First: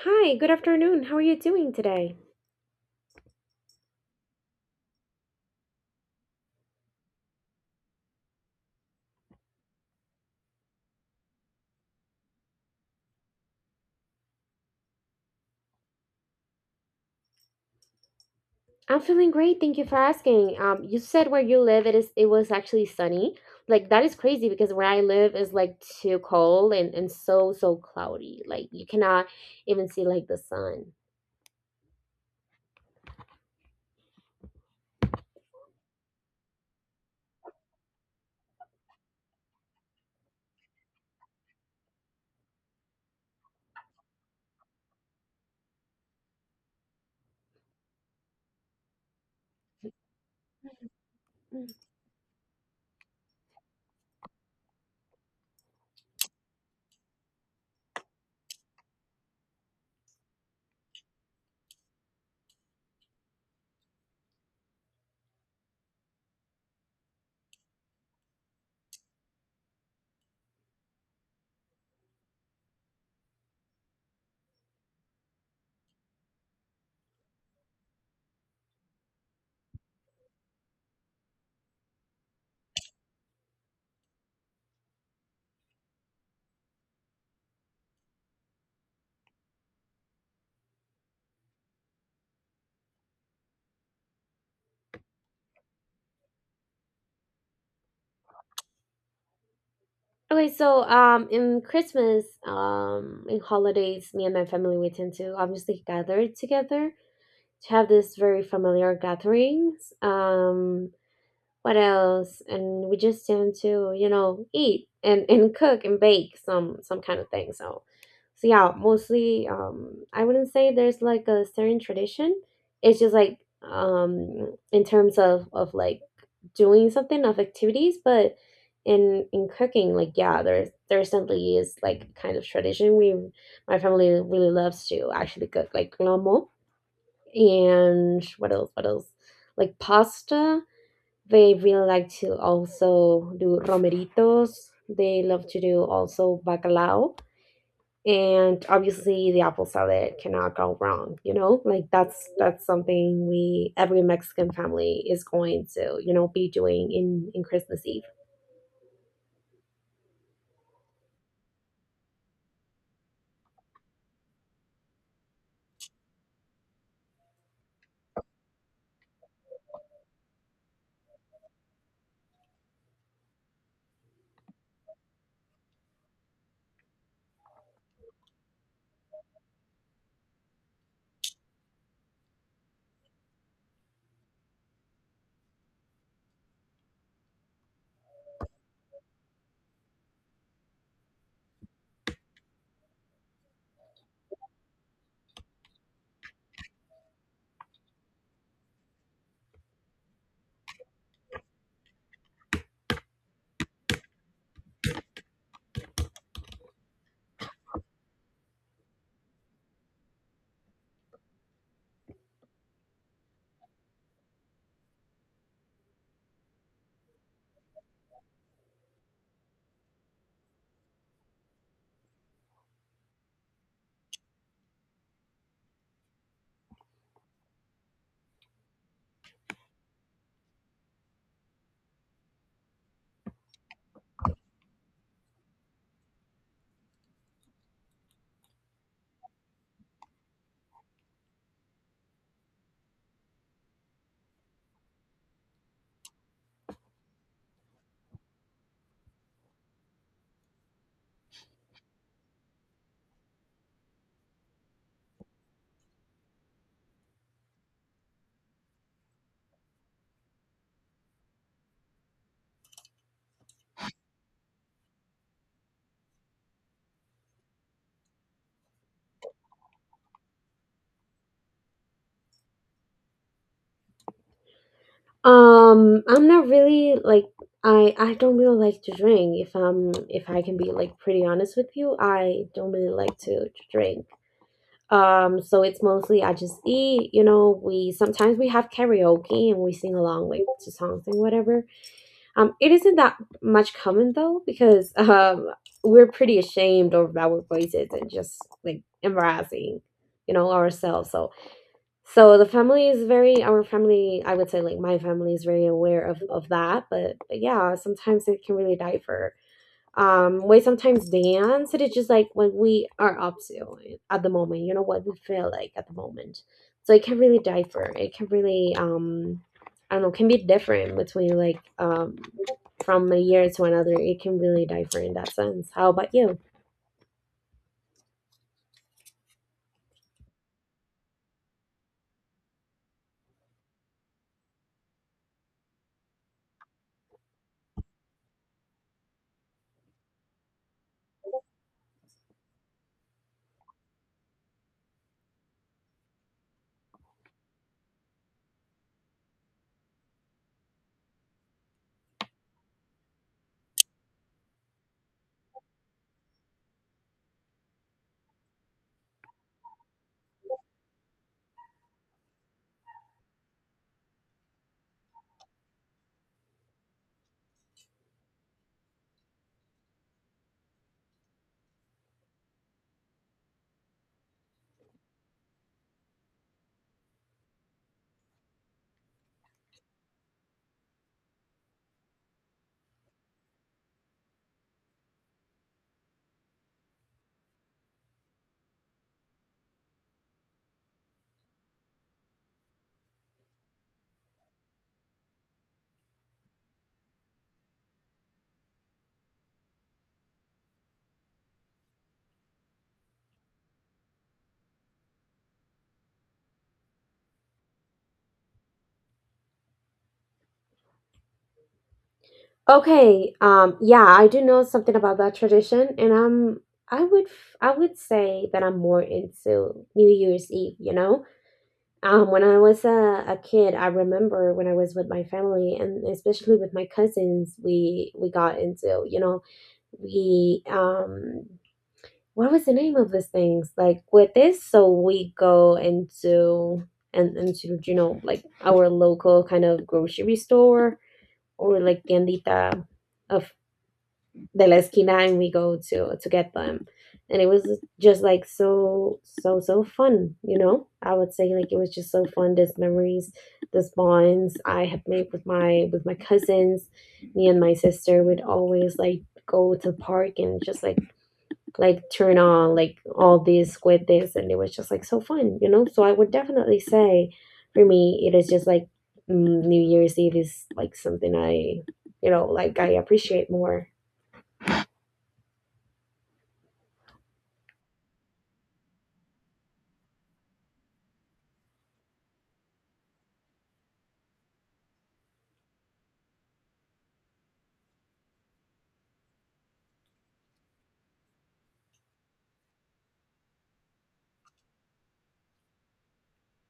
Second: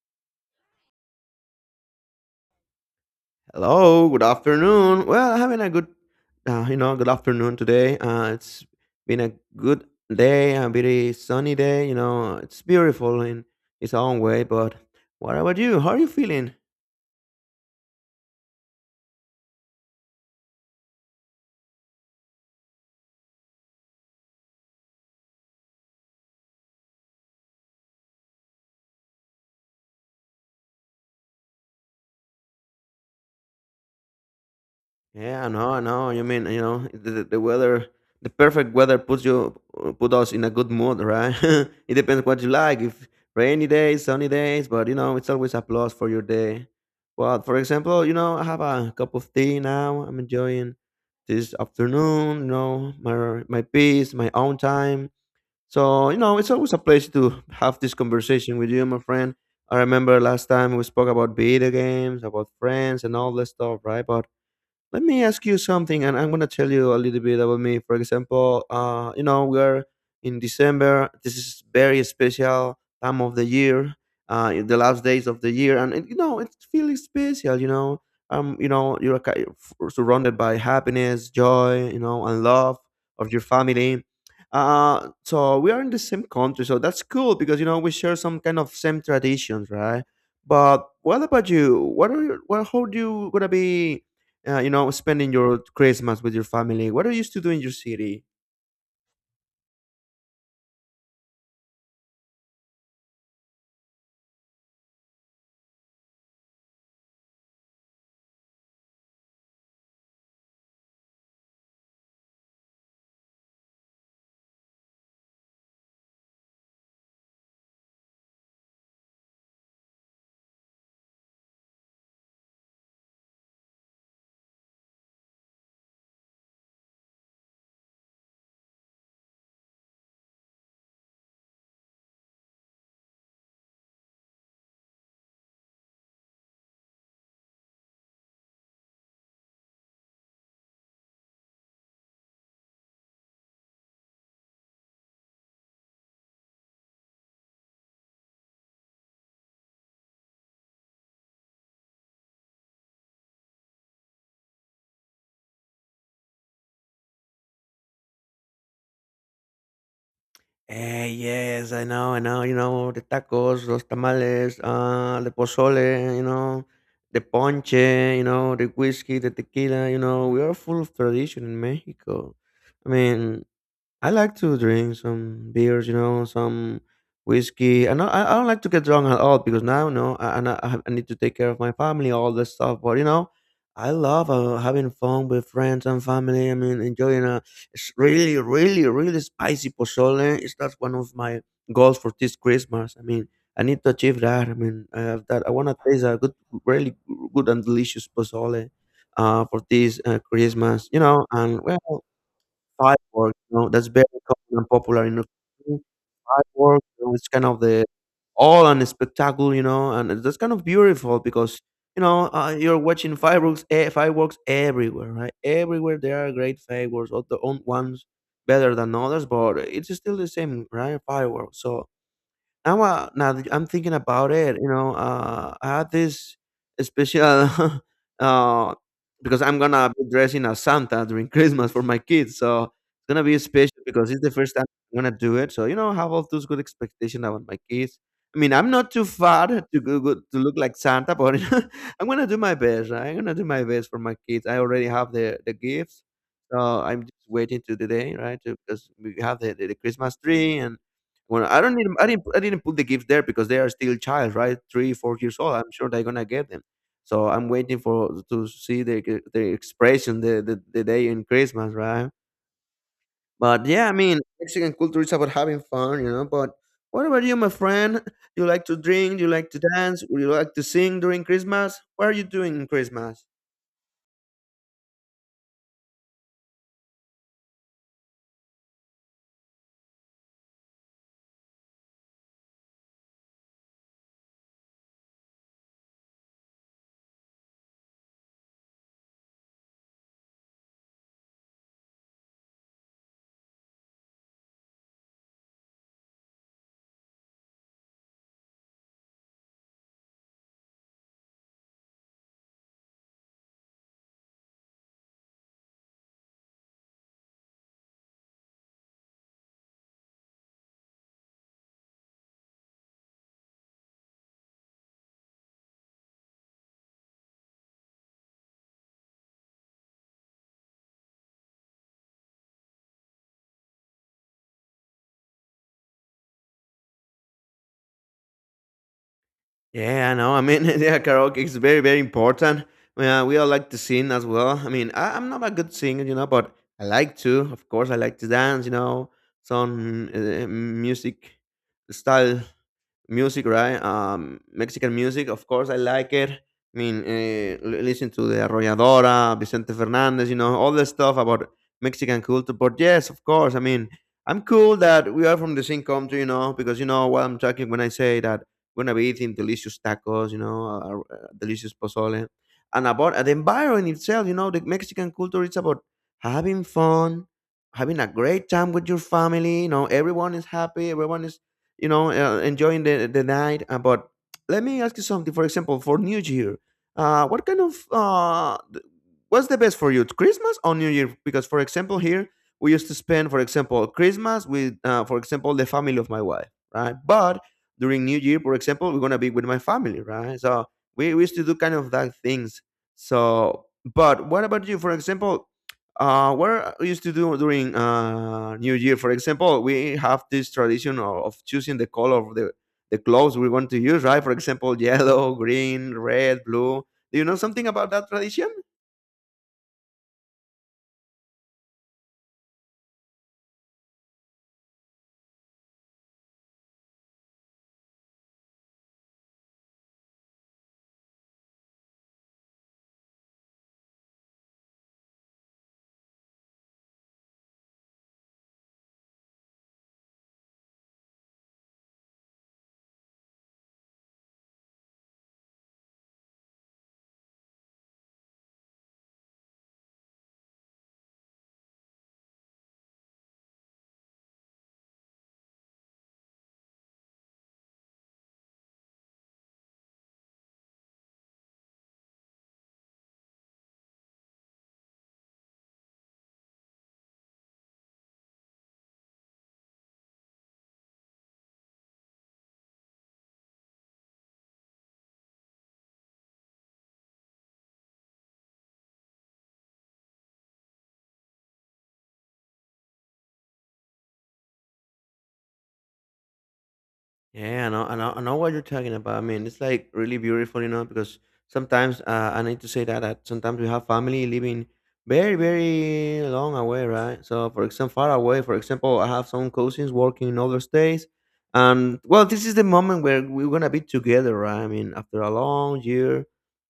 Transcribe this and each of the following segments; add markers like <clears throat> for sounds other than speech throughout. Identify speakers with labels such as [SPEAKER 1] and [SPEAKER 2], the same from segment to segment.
[SPEAKER 1] Hi, good afternoon. How are you doing today?
[SPEAKER 2] Hello, good afternoon. Well, having a good, good afternoon today. It's been a good day, a very sunny day. You know, it's beautiful in its own way. But what about you? How are you feeling?
[SPEAKER 1] I'm feeling great. Thank you for asking. You said where you live, it was actually sunny. Like that is crazy because where I live is like too cold and so cloudy. Like you cannot even see like the sun.
[SPEAKER 2] Yeah, no, no. You mean, you know, the weather, the perfect weather puts put us in a good mood, right? <laughs> It depends what you like. If rainy days, sunny days, but you know, it's always a plus for your day. But for example, you know, I have a cup of tea now. I'm enjoying this
[SPEAKER 1] Mm.
[SPEAKER 2] afternoon. You know, my peace, my own time. So you know, it's always a pleasure to have this conversation with you, my friend. I remember last time we spoke about video games, about friends, and all this stuff, right? But let me ask you something, and I'm going to tell you a little bit about me. For example, we're in December. This is very special time of the year, in the last days of the year, and it's feeling special. You're surrounded by happiness, joy, you know, and love of your family. So we are in the same country, so that's cool, because you know we share some kind of same traditions, right? But what about you? What how do you gonna be spending your Christmas with your family? What are you used to do in your city?
[SPEAKER 1] Okay, so in Christmas, in holidays, me and my family we tend to obviously gather together to have this very familiar gatherings. What else? And we just tend to eat and cook and bake some kind of thing. So yeah, mostly I wouldn't say there's like a certain tradition. It's just like in terms of like doing something of activities, but in cooking, like yeah, there certainly is like kind of tradition. We My family really loves to actually cook like lomo and what else? What else? Like pasta, they will like to also do romeritos. They love to do also bacalao. And obviously the apple salad cannot go wrong, you know? Like that's something we every Mexican family is going to be doing in Christmas Eve.
[SPEAKER 2] Eh, yes, I know, I know. You know, the tacos, los tamales, the pozole, you know, the ponche, you know, the whiskey, the tequila. You know, we are full of tradition in Mexico. I mean, I like to drink some beers, you know, some whiskey. And I don't like to get drunk at all, because now, no, I have- I need to take care of my family, all this stuff. But you know, I love having fun with friends and family. I mean, enjoying a really, really, really spicy pozole. It's that's one of my goals for this Christmas. I mean, I need to achieve that. I mean, I have that. I want to taste a good, really good and delicious pozole for this Christmas, you know. And well, fireworks, you know, that's very common and popular in Ukraine. Fireworks, you know, it's kind of the all and spectacle, you know, and that's kind of beautiful because you're watching fireworks, eh, fireworks everywhere, right? Everywhere there are great fireworks, all the own ones better than others, but it's still the same, right? Fireworks. So now, now that I'm thinking about it, you know, I had this special, <laughs> uh, because I'm gonna be dressing as Santa during <laughs> Christmas for my kids, so it's gonna be special because it's the first time I'm gonna do it. So you know, have all those good expectations about my kids. I mean, I'm not too far <laughs> to go to look like Santa, but <laughs> I'm gonna do my best, right? I'm gonna do my best for my kids. I already have the gifts, so I'm just waiting to the day, right? To, because we have the Christmas tree. And well, I don't need. I didn't put the gifts there because they are still child, right? 3, 4 years old. I'm sure they're gonna get them. So I'm waiting for to see the expression the day in Christmas, right? But yeah, I mean, Mexican culture is about having fun, you know, but what about you, my friend? You like to drink, you like to dance, would you like to sing during Christmas? What are you doing in Christmas?
[SPEAKER 1] I'm not really like, I don't really like to drink. If I can be like pretty honest with you, I don't really like to drink. So it's mostly I just eat. You know, we sometimes we have karaoke and we sing along like to songs and whatever. It isn't that much common though, because <laughs> we're pretty ashamed of our voices and just like embarrassing ourselves. So the family is very, our family I would say like my family is very aware of that, but yeah, sometimes it can really differ. Um, we sometimes dance. It is just like what we are up to at the moment, you know what we feel like at the moment. So it can really differ. It can really, I don't know, can be different between like, from a year to another it can really differ in that sense. How about you?
[SPEAKER 2] Yeah, I know. I mean, <laughs> yeah, karaoke is very, very important. Yeah, we all like to sing as well. I mean, I'm not a good singer, you know, but I like to. Of course, I like to dance, you know, some style music, right? Mexican music, of course, I like it. I mean, listen to the Arrolladora, Vicente Fernandez, you know, all the stuff about Mexican culture. But yes, of course, I mean, I'm cool that we are from the same country, you know, because you know what I'm talking when I say that we're gonna be eating delicious tacos, you know, delicious pozole, and about the environment itself. You know, the Mexican culture it's about having fun, having a great time with your family. You know, everyone is happy, everyone is you know, enjoying the night. But let me ask you something. For example, for New Year, uh, what kind of uh, th- what's the best for you, Christmas or New Year? Because for example, here we used to spend, for example, Christmas with, for example, the family of my wife, right? But during New Year, for example, we're gonna be with my family, right? So we used to do kind of that things. So, but what about you? For example, what I used to do during New Year. For example, we have this tradition of choosing the color of the clothes we want to use, right? For example, <laughs> yellow, green, red, blue. Do you know something about that tradition?
[SPEAKER 1] Okay, yeah, I do know something about that tradition, and I would say that I'm more into New Year's Eve, you know? When I was a kid, I remember when I was with my family and especially with my cousins, we got into, you know, we what was the name of these things? Like with this, so we go into and into, like our local kind of grocery store or like tiendita of de la esquina, and we go to get them, and it was just like so so so fun, you know. I would say like it was just so fun, these memories, these bonds I have made with my cousins. Me and my sister would always like go to the park and just like turn on like all this with this, and it was just like so fun, you know. So I would definitely say, for me, it is just like, New Year's Eve is like something I you know like I appreciate more.
[SPEAKER 2] Yeah, I know, I know, I know what you're talking about. I mean, it's like really beautiful, you know, because sometimes I need to say that, that sometimes we have family living very, very long away, right? So, for example, far away, for example, I have some cousins working in other states. And well, this is the moment where we're going to be together, right? I mean, after a long year,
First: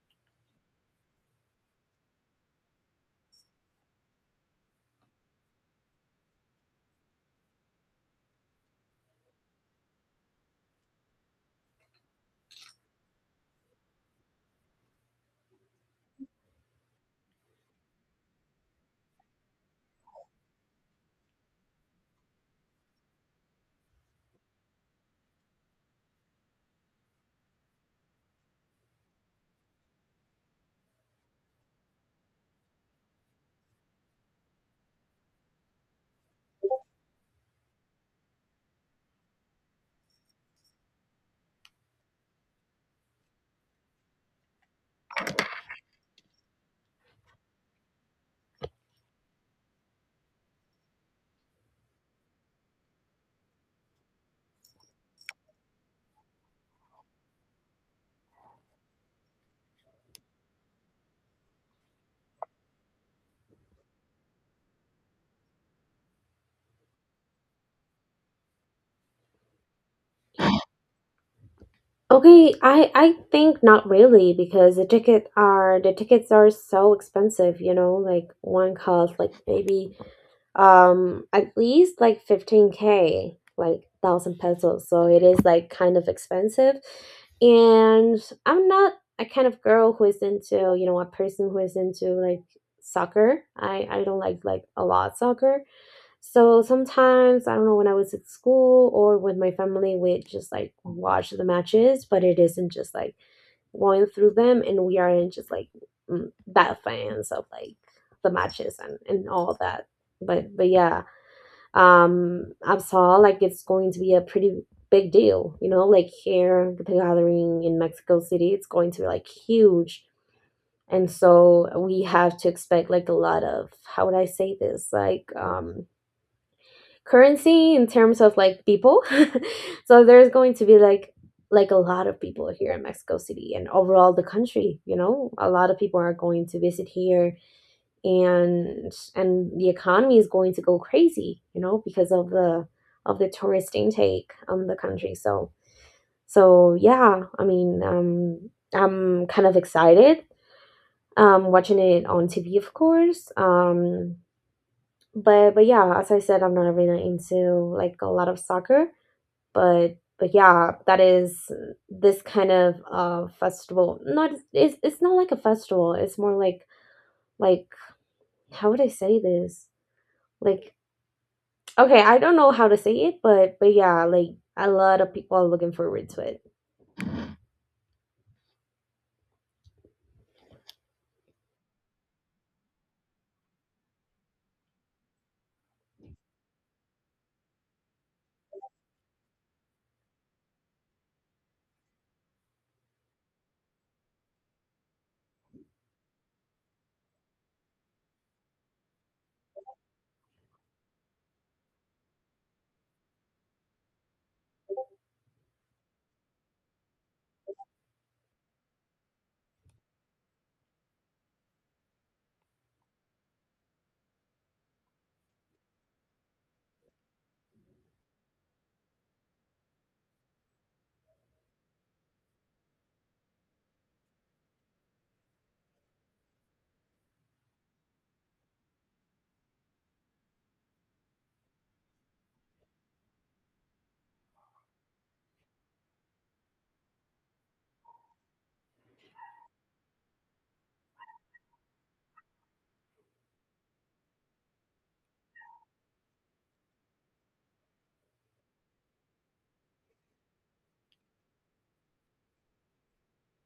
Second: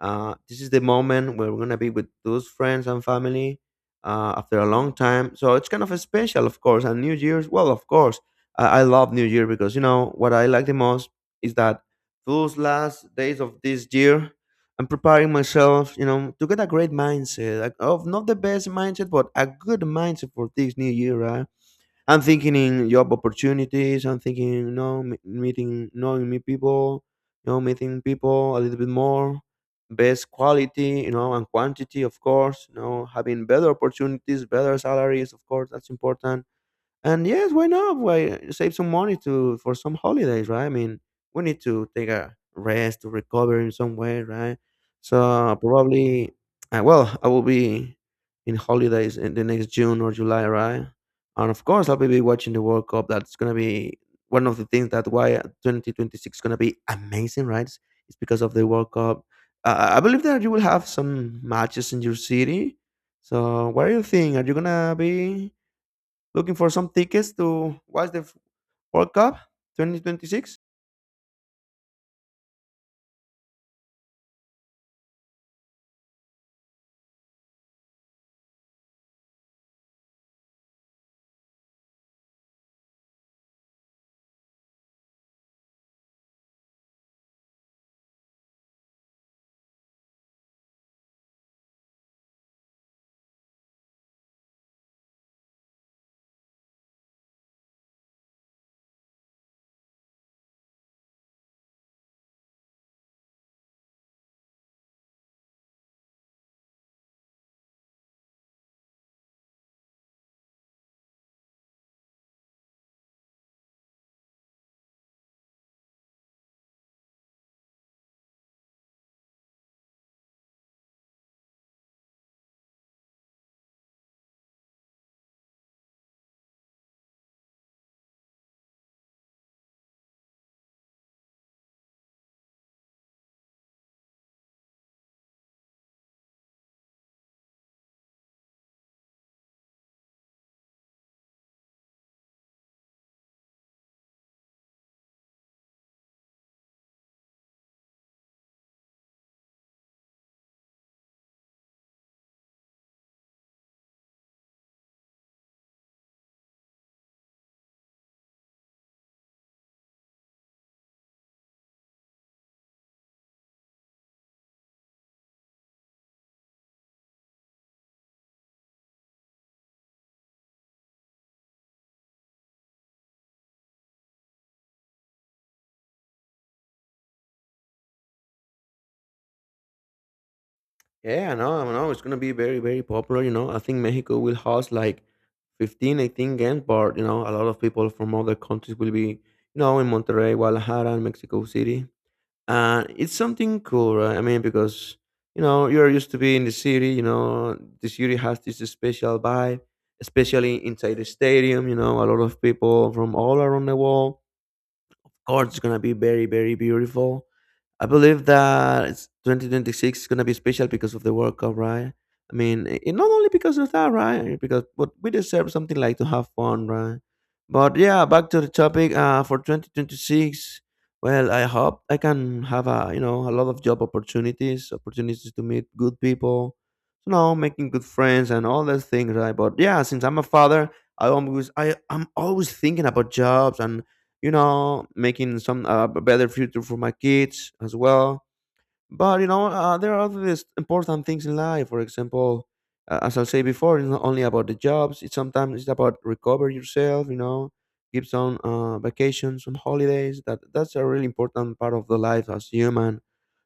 [SPEAKER 2] this is the moment where we're going to be with those friends and family after a long time. So, it's kind of special, of course. And New Year's, well, of course I love New Year because you know what I like the most is that those last days of this year, I'm preparing myself, you know, to get a great mindset, like of not the best mindset, but a good mindset for this new year, right? I'm thinking in job opportunities. I'm thinking, you know, meeting, knowing new people, you know, meeting people a little bit more, best quality, you know, and quantity, of course. You know, having better opportunities, better salaries, of course, that's important. And yes, why not? Why save some money to for some holidays, right? I mean, we need to take a rest to recover in some way, right? So probably, well, I will be in holidays in the next June or July, right? And of course, I'll be watching the World Cup. That's gonna be one of the things that why 2026 is gonna be amazing, right? It's because of the World Cup. I believe that you will have some matches in your city. So what do you think? Are you gonna be looking for some tickets to watch the World Cup 2026?
[SPEAKER 1] Okay, I think not really, because the tickets are so expensive, you know? Like one cost like maybe, um, at least like 15K, like thousand pesos, so it is like kind of expensive. And I'm not a kind of girl who is into, you know, a person who is into like soccer. I don't like a lot soccer. So sometimes, I don't know, when I was at school or with my family, we just like watch the matches, but it isn't just like going through them, and we aren't just like, that, fans of like the matches and all that. But yeah, I saw like it's going to be a pretty big deal, you know? Like here, the gathering in Mexico City, it's going to be like huge, and so we have to expect like a lot of, how would I say this, like, currency in terms of like people. <laughs> So there's going to be like a lot of people here in Mexico City and overall the country. You know, a lot of people are going to visit here, and the economy is going to go crazy, you know, because of the tourist intake on the country. So so yeah, I mean, I'm kind of excited, watching it on TV, of course. But yeah, as I said, I'm not really into like a lot of soccer. But yeah, that is this kind of, festival, not, it's not like a festival, it's more like, how would I say this, like, Okay, I don't know how to say it, but, yeah, like a lot of people are looking forward to it.
[SPEAKER 2] Yeah, I know, I know. It's going to be very, very popular. You know, I think Mexico will host like 15, 18 games, but, you know, a lot of people from other countries will be, you know, in Monterrey, Guadalajara, and Mexico City. And it's something cool, right? I mean, because, you know, you're used to be in the city, you know, the city has this special vibe, especially inside the stadium, you know, a lot of people from all around the world. Course, it's gonna be very, very beautiful. I believe that it's 2026 is gonna be special because of the World Cup, right? I mean, not only because of that, right? Because but we deserve something like to have fun, right? But yeah, back to the topic. For 2026, well, I hope I can have a you know a lot of job opportunities, opportunities to meet good people, you know, making good friends and all those things, right? But yeah, since I'm a father, I'm always thinking about jobs and you know, making some a better future for my kids as well. But you know, there are other important things in life. For example, as I say before, it's not only about the jobs. It's sometimes it's about recover yourself. You know, give some vacations, some holidays. That's a really important part of the life as human.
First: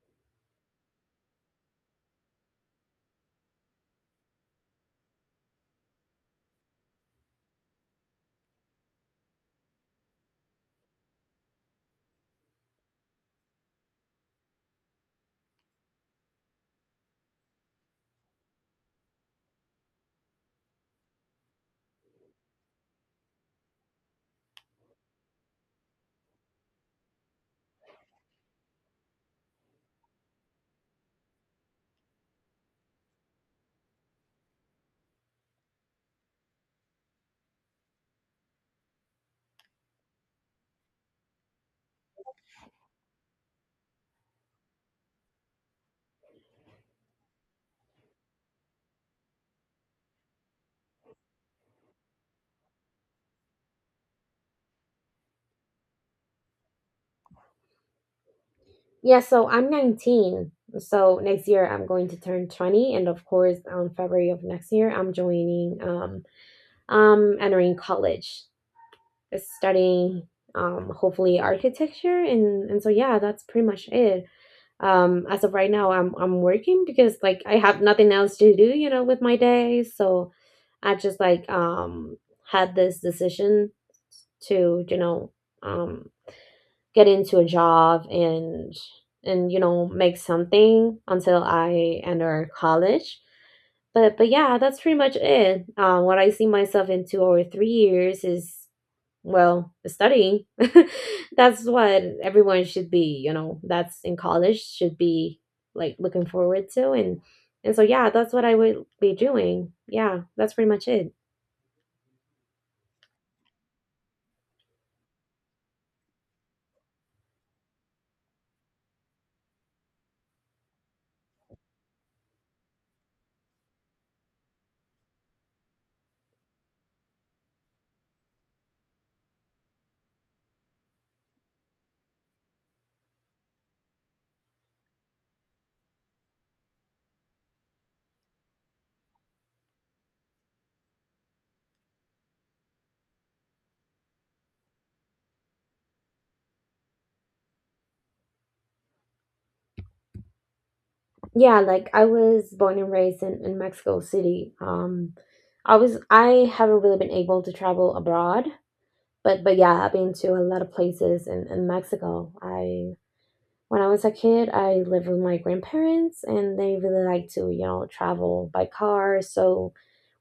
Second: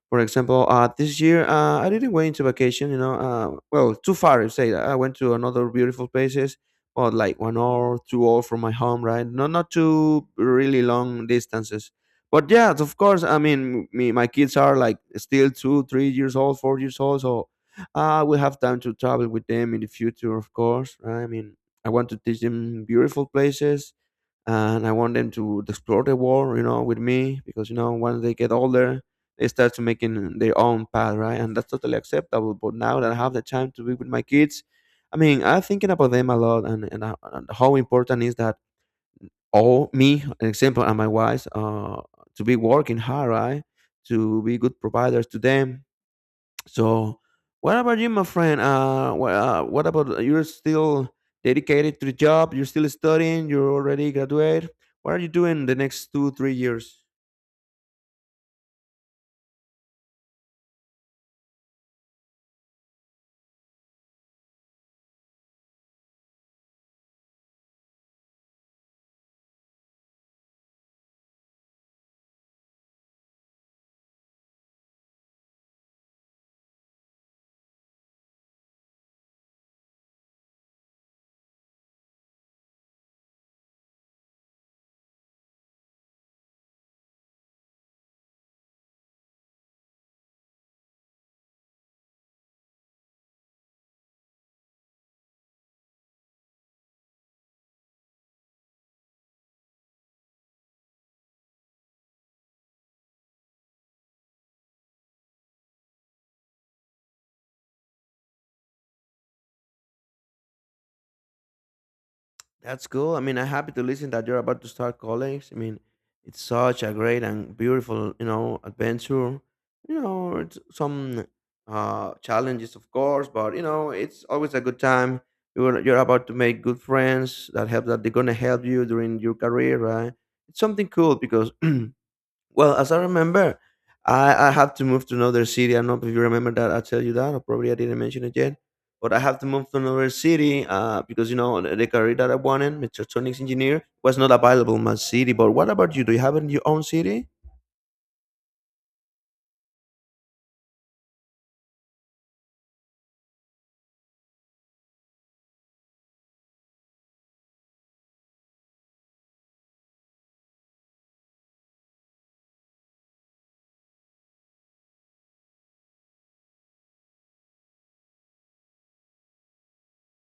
[SPEAKER 2] For example, this year I didn't went into vacation. You know, well, too far. If say that I went to another beautiful places, but like 1 hour, 2 hour from my home, right? Not too really long distances. But yeah, of course. I mean, me, my kids are like still two, 3 years old, 4 years old. So I will have time to travel with them in the future, of course, right? I mean, I want to teach them beautiful places and I want them to explore the world, you know, with me because you know once they get older, they start to making their own path, right? And that's totally acceptable. But now that I have the time to be with my kids, I mean, I'm thinking about them a lot and how important is that all me, an example, and my wife, to be working hard, right? To be good providers to them, so, what about you, my friend? What about you're still dedicated to the job? You're still studying. You're already graduate. What are you doing the next two, 3 years?
[SPEAKER 1] Yeah, so I'm 19. So next year I'm going to turn 20, and of course, on February of next year, I'm joining, entering college, studying, hopefully architecture, and so yeah, that's pretty much it. As of right now, I'm working because like I have nothing else to do, you know, with my day. So I just like, had this decision to, you know, um get into a job and you know, make something until I enter college. But yeah, that's pretty much it. What I see myself in 2 or 3 years is, well, studying. <laughs> That's what everyone should be. You know, that's, in college should be like looking forward to, and so yeah, that's what I would be doing. Yeah, that's pretty much it.
[SPEAKER 2] That's cool. I mean, I'm happy to listen that you're about to start college. I mean, it's such a great and beautiful, you know, adventure. You know, it's some challenges, of course, but you know, it's always a good time. You're about to make good friends that help that they're gonna help you during your career, right? It's something cool because <clears throat> well, as I remember, I have to move to another city. I don't know if you remember that. I tell you that, or probably I didn't mention it yet. But I have to move to another city because you know the career that I wanted, mechatronics engineer, was not available in my city. But what about you? Do you have it in your own city?
[SPEAKER 1] Yeah, like I was born and raised in, Mexico City. I haven't really been able to travel abroad, but yeah, I've been to a lot of places in, Mexico. I, when I was a kid, I lived with my grandparents, and they really like to, you know, travel by car. So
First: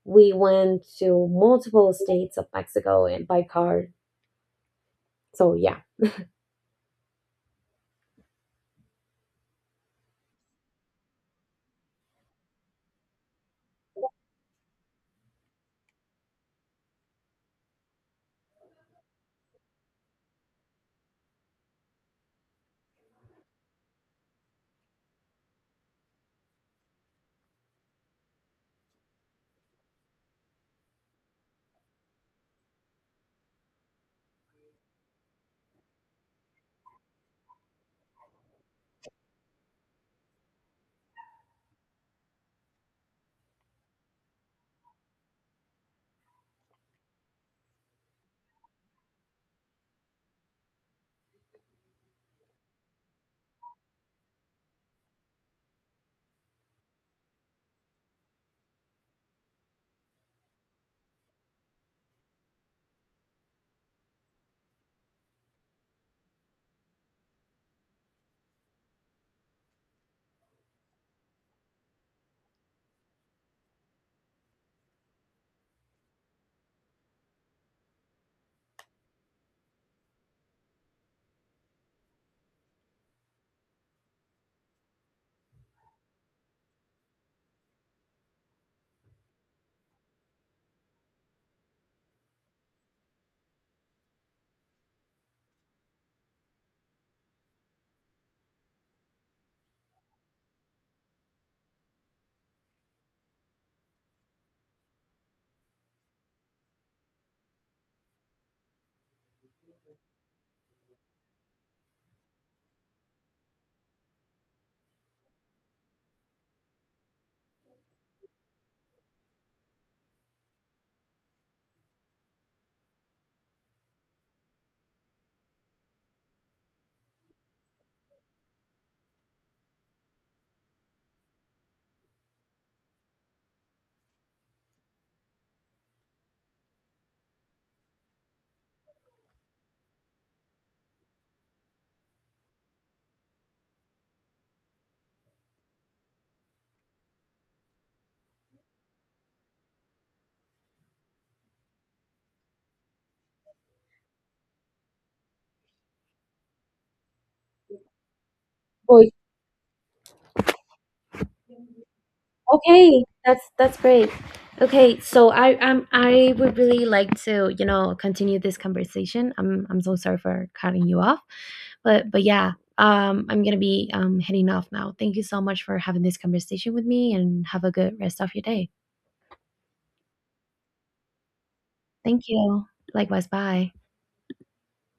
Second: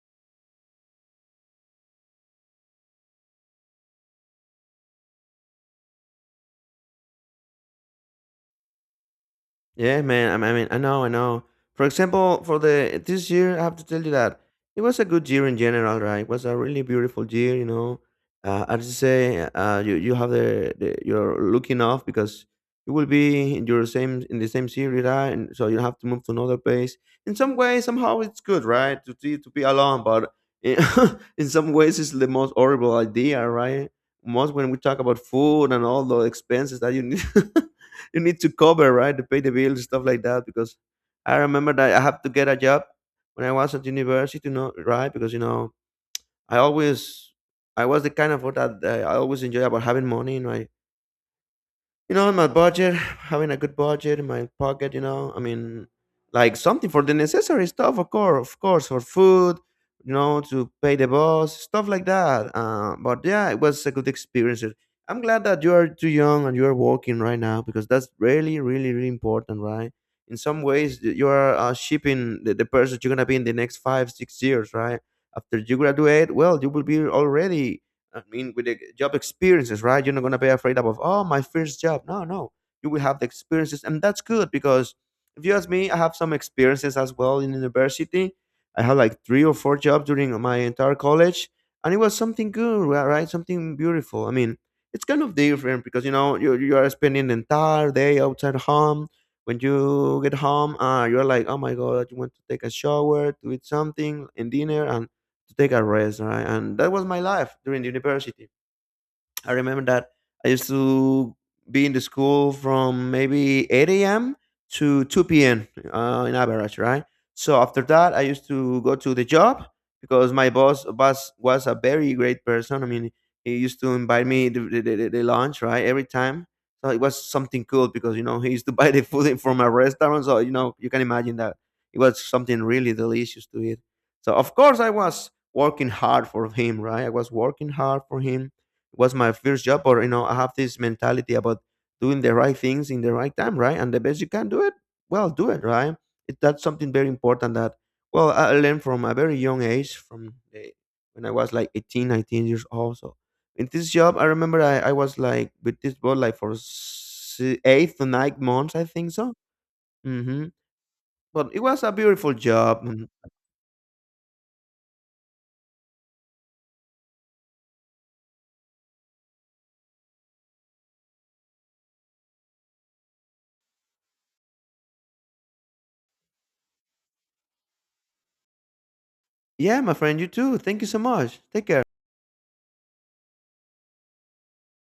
[SPEAKER 1] we went to multiple states of Mexico, and by car. So yeah,
[SPEAKER 2] Yeah, man. I mean, I know, I know. For example, for the this year, I have to tell you that it was a good year in general, right? It was a really beautiful year, you know. As you say, you have the you're looking off because you will be in your same in the same city, right? And so you have to move to another place. In some way, somehow, it's good, right? To be alone, but in, <laughs> in some ways, it's the most horrible idea, right? Most when we talk about food and all the expenses that you need. <laughs> You need to cover, right, to pay the bills, stuff like that, because I remember that I have to get a job when I was at university, you know, right? Because you know I always I was the kind of what that I always enjoy about having money, you know, I, you know, my budget, having a good budget in my pocket, you know, I mean, like something for the necessary stuff, of course, for food, you know, to pay the boss, stuff like that. But yeah, it was a good experience. I'm glad that you are too young and you are working right now because that's really, really, really important, right? In some ways, you are shaping the person you're gonna be in the next five, 6 years, right? After you graduate, well, you will be already, I mean, with the job experiences, right? You're not gonna be afraid about, oh, my first job. No, no, you will have the experiences, and that's good because if you ask me, I have some experiences as well in university. I had like three or four jobs during my entire college, and it was something good, right? Something beautiful. I mean, it's kind of different because you know you are spending the entire day outside home. When you get home, you're like, oh my god, you want to take a shower, to eat something, and dinner, and to take a rest, right? And that was my life during the university. I remember that I used to be in the school from maybe 8 a.m. to 2 p.m. In average, right? So after that, I used to go to the job because my boss was a very great person. I mean, he used to invite me the, the the lunch, right? Every time. So it was something cool because, you know, he used to <laughs> buy the food from a restaurant. So, you know, you can imagine that it was something really delicious to eat. So, of course, I was working hard for him, right? I was working hard for him, was my first job. Or you know I have this mentality about doing the right things in the right time, right? And the best you can do it, well, do it right. It, that's something very important that, well, I learned from a very young age, from the, when I was like 18, 19 years old. So in this job I remember I was like with this boss like for 8 to 9 months, I
[SPEAKER 1] boy.
[SPEAKER 2] think. So hmm, but it was a beautiful job.
[SPEAKER 1] Okay,
[SPEAKER 2] And
[SPEAKER 1] that's great. Okay, so I, I would really like to, you know, continue this conversation. I'm so sorry for cutting you off, but yeah, I'm gonna be, heading off now. Thank you so much for having this conversation with me, and have a good rest of your day.
[SPEAKER 2] yeah, my friend, you too. Thank you so much, take care.
[SPEAKER 1] Thank you. Likewise. Bye.